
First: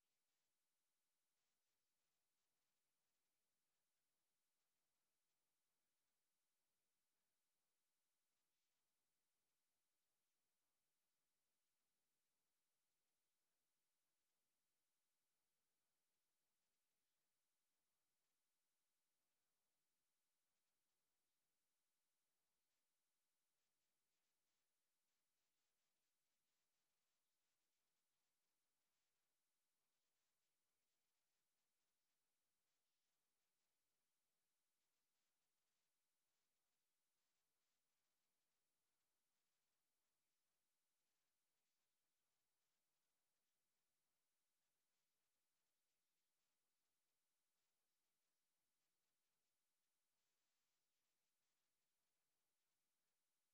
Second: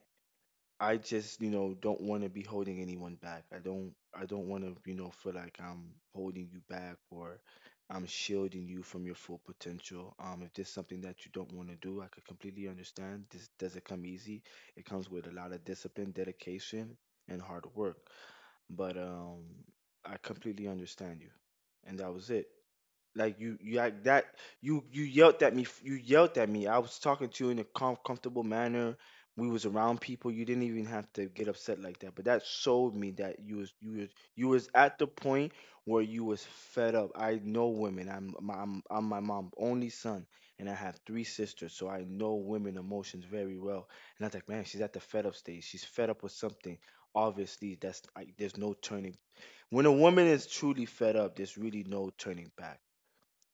[SPEAKER 2] I just, you know, don't want to be holding anyone back. I don't want to, you know, feel like I'm holding you back or I'm shielding you from your full potential. If there's something that you don't want to do, I could completely understand. This doesn't come easy. It comes with a lot of discipline, dedication, and hard work. But I completely understand you. And that was it. Like you like that. You yelled at me. You yelled at me. I was talking to you in a comfortable manner. We was around people. You didn't even have to get upset like that. But that showed me that you was at the point where you was fed up. I know women. I'm my mom only son, and I have three sisters, so I know women emotions very well. And I was like, man, she's at the fed up stage. She's fed up with something. Obviously, that's like there's no turning. When a woman is truly fed up, there's really no turning back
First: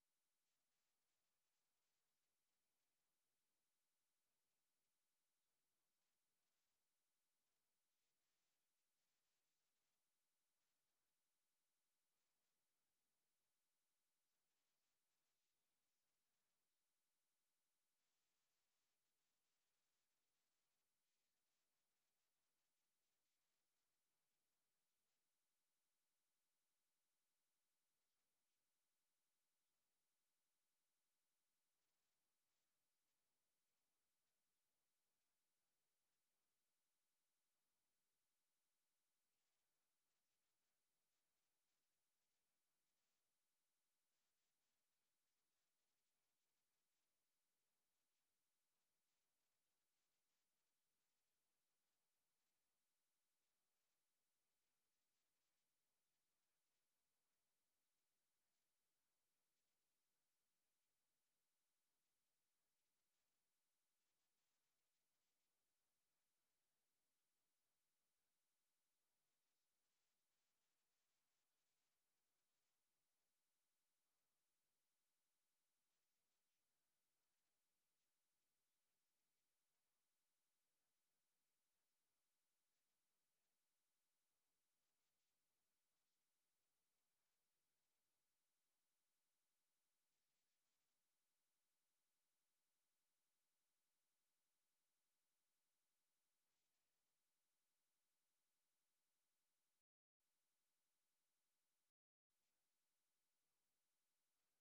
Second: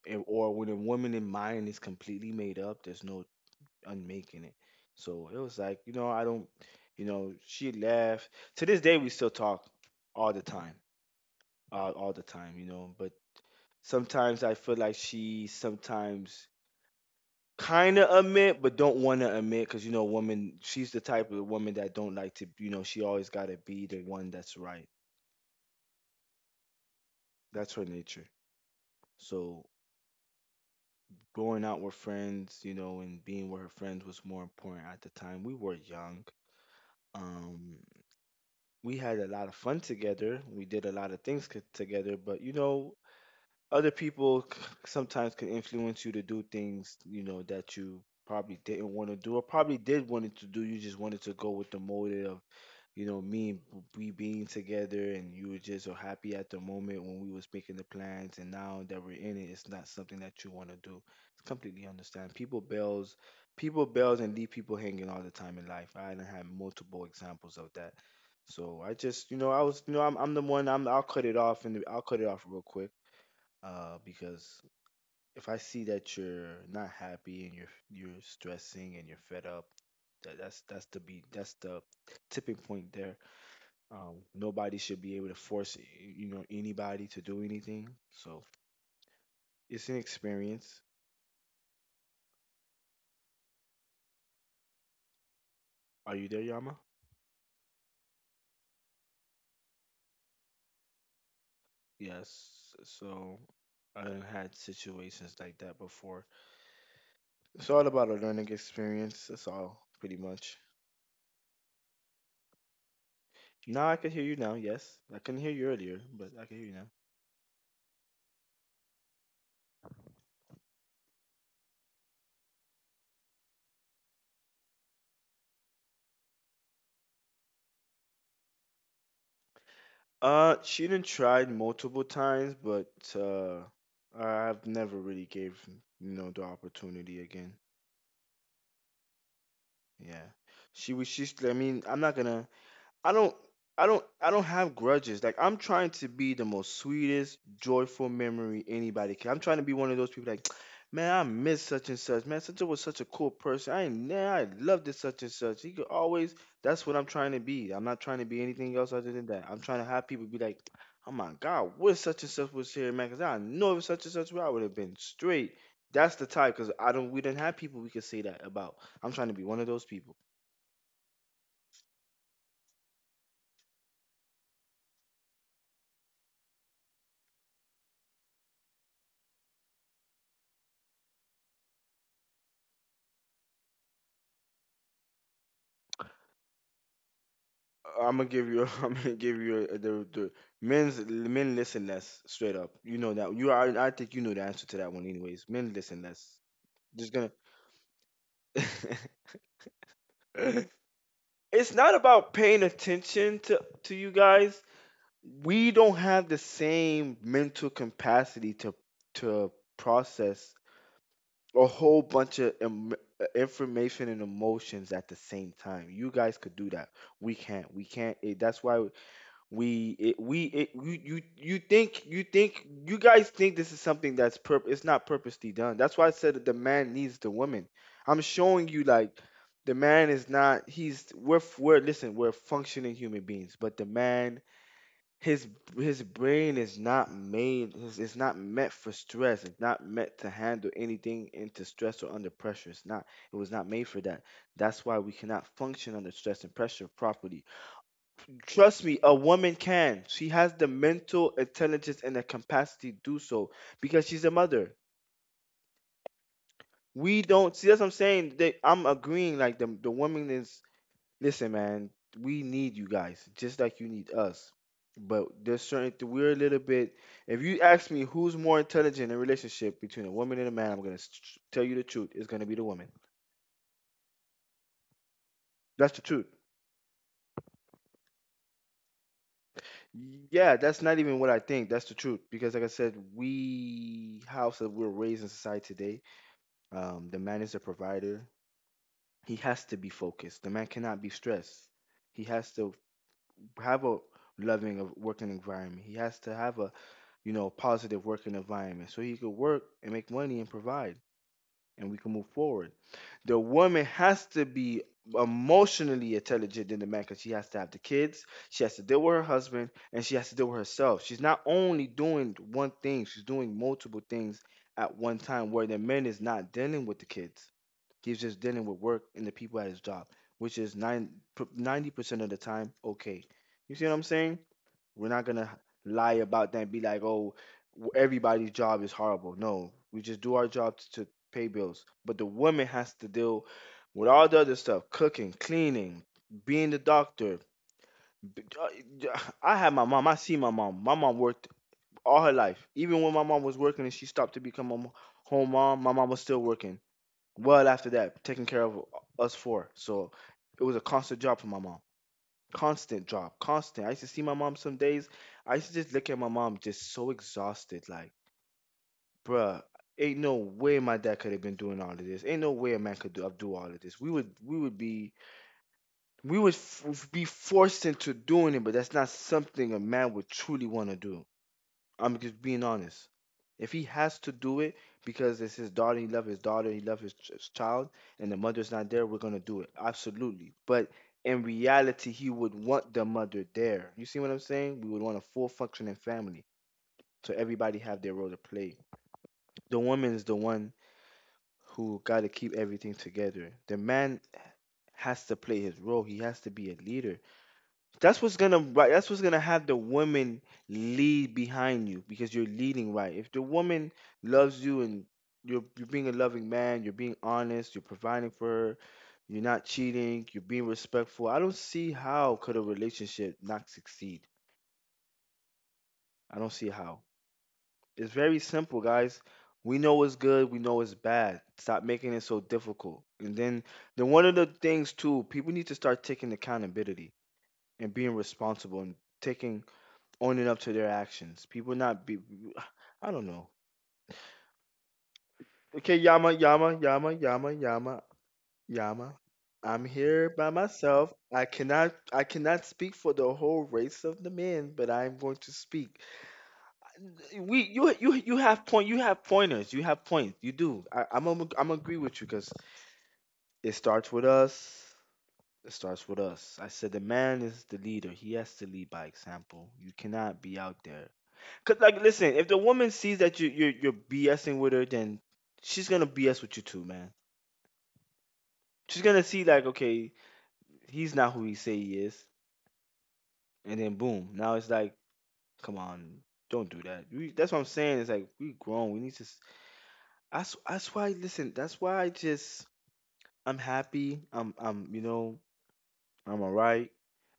[SPEAKER 2] and- or when a woman in mind is completely made up, there's no unmaking it. So it was like, you know, I don't, you know, she left. To this day, we still talk all the time, all the time, you know. But sometimes I feel like she sometimes kind of admit, but don't want to admit, because you know, woman, she's the type of woman that don't like to, you know, she always gotta be the one that's right. That's her nature. So going out with friends, you know, and being with her friends was more important at the time. We were young. Um, we had a lot of fun together. We did a lot of things together. But you know, other people sometimes can influence you to do things, you know, that you probably didn't want to do or probably did wanted to do. You just wanted to go with the motive. You know, we being together and you were just so happy at the moment when we was making the plans and now that we're in it, it's not something that you want to do. It's completely understand. People bails and leave people hanging all the time in life. I done had multiple examples of that. So I just, you know, I'm the one. I'll cut it off and I'll cut it off real quick, because if I see that you're not happy and you're stressing and you're fed up, that's the tipping point there. Nobody should be able to force anybody to do anything. So it's an experience. Are you there, Yama? Yes. So I done had situations like that before. It's all about a learning experience. That's all, pretty much. Now I can hear you now. Yes, I couldn't hear you earlier, but I can hear you now. She done tried multiple times, but uh, I've never really gave the opportunity again. Yeah, she was. She's. I mean, I'm not gonna. I don't I don't have grudges. Like, I'm trying to be the most sweetest, joyful memory anybody can. I'm trying to be one of those people like, man, I miss such and such. Man, such a cool person. I man, I loved this such and such. He could always. That's what I'm trying to be. I'm not trying to be anything else other than that. I'm trying to have people be like, oh my God, what such and such was here, man? Cause I know if such and such were, I would have been straight. That's the type, cause I don't. We didn't have people we could say that about. I'm trying to be one of those people. I'm gonna give you. I'm gonna give you a, the men's men listen less straight up. You know that you are. I think you know the answer to that one, anyways. Men listen less. Just gonna. It's not about paying attention to you guys. We don't have the same mental capacity to process a whole bunch of information and emotions at the same time. You guys could do that. We can't. We can't. That's why you you you think you think you guys think this is something it's not purposely done. That's why I said that the man needs the woman. I'm showing you like the man is not he's. We're f- we're listen we're functioning human beings, but the man. His his brain is not made. It's not meant for stress. It's not meant to handle anything into stress or under pressure. It's not. It was not made for that. That's why we cannot function under stress and pressure properly. Trust me, a woman can. She has the mental intelligence and the capacity to do so because she's a mother. We don't see that's what I'm saying. I'm agreeing. Like, the woman is. Listen, man, we need you guys just like you need us. But there's we're a little bit. If you ask me who's more intelligent in a relationship between a woman and a man, I'm gonna tell you the truth. It's gonna be the woman. That's the truth. Yeah, that's not even what I think. That's the truth because, like I said, we how so we're raised in society today. The man is a provider. He has to be focused. The man cannot be stressed. He has to have a loving of working environment. He has to have a positive working environment so he could work and make money and provide, and we can move forward. The woman has to be emotionally intelligent than the man because she has to have the kids, she has to deal with her husband, and she has to deal with herself. She's not only doing one thing, she's doing multiple things at one time, where the man is not dealing with the kids. He's just dealing with work and the people at his job, which is nine ninety percent of the time, okay. You see what I'm saying? We're not gonna lie about that and be like, oh, everybody's job is horrible. No, we just do our job to pay bills. But the woman has to deal with all the other stuff: cooking, cleaning, being the doctor. I had my mom. I see my mom. My mom worked all her life. Even when my mom was working and she stopped to become a home mom, my mom was still working. Well after that, taking care of us four. So it was a constant job for my mom. Constant drop, constant. I used to see my mom some days. I used to just look at my mom just so exhausted, like, bruh, ain't no way my dad could have been doing all of this. Ain't no way a man could do do all of this. We would be forced into doing it, but that's not something a man would truly want to do. I'm just being honest. If he has to do it because it's his daughter, he loves his daughter, he loves his child, and the mother's not there, we're gonna do it. Absolutely. But in reality, he would want the mother there. You see what I'm saying? We would want a full functioning family. So everybody have their role to play. The woman is the one who gotta keep everything together. The man has to play his role. He has to be a leader. That's what's gonna right. That's what's gonna have the woman lead behind you because you're leading right. If the woman loves you and you're being a loving man, you're being honest, you're providing for her, you're not cheating, you're being respectful. I don't see how could a relationship not succeed. I don't see how. It's very simple, guys. We know what's good, we know what's bad. Stop making it so difficult. And then one of the things too, people need to start taking accountability and being responsible and taking owning up to their actions. People not be, I don't know. Okay, Yama, Yama, Yama, Yama, Yama, Yama. I'm here by myself. I cannot speak for the whole race of the men, but I am going to speak. You have point, you have pointers, you have points, you do. I'm agree with you because it starts with us. It starts with us. I said the man is the leader. He has to lead by example. You cannot be out there. Cause like, listen, if the woman sees that you're BSing with her, then she's gonna BS with you too, man. She's gonna see like, okay, he's not who he say he is, and then boom, now it's like, come on, don't do that. That's what I'm saying. It's like we grown. We need to. That's why. Listen, that's why I'm happy. I'm I'm alright.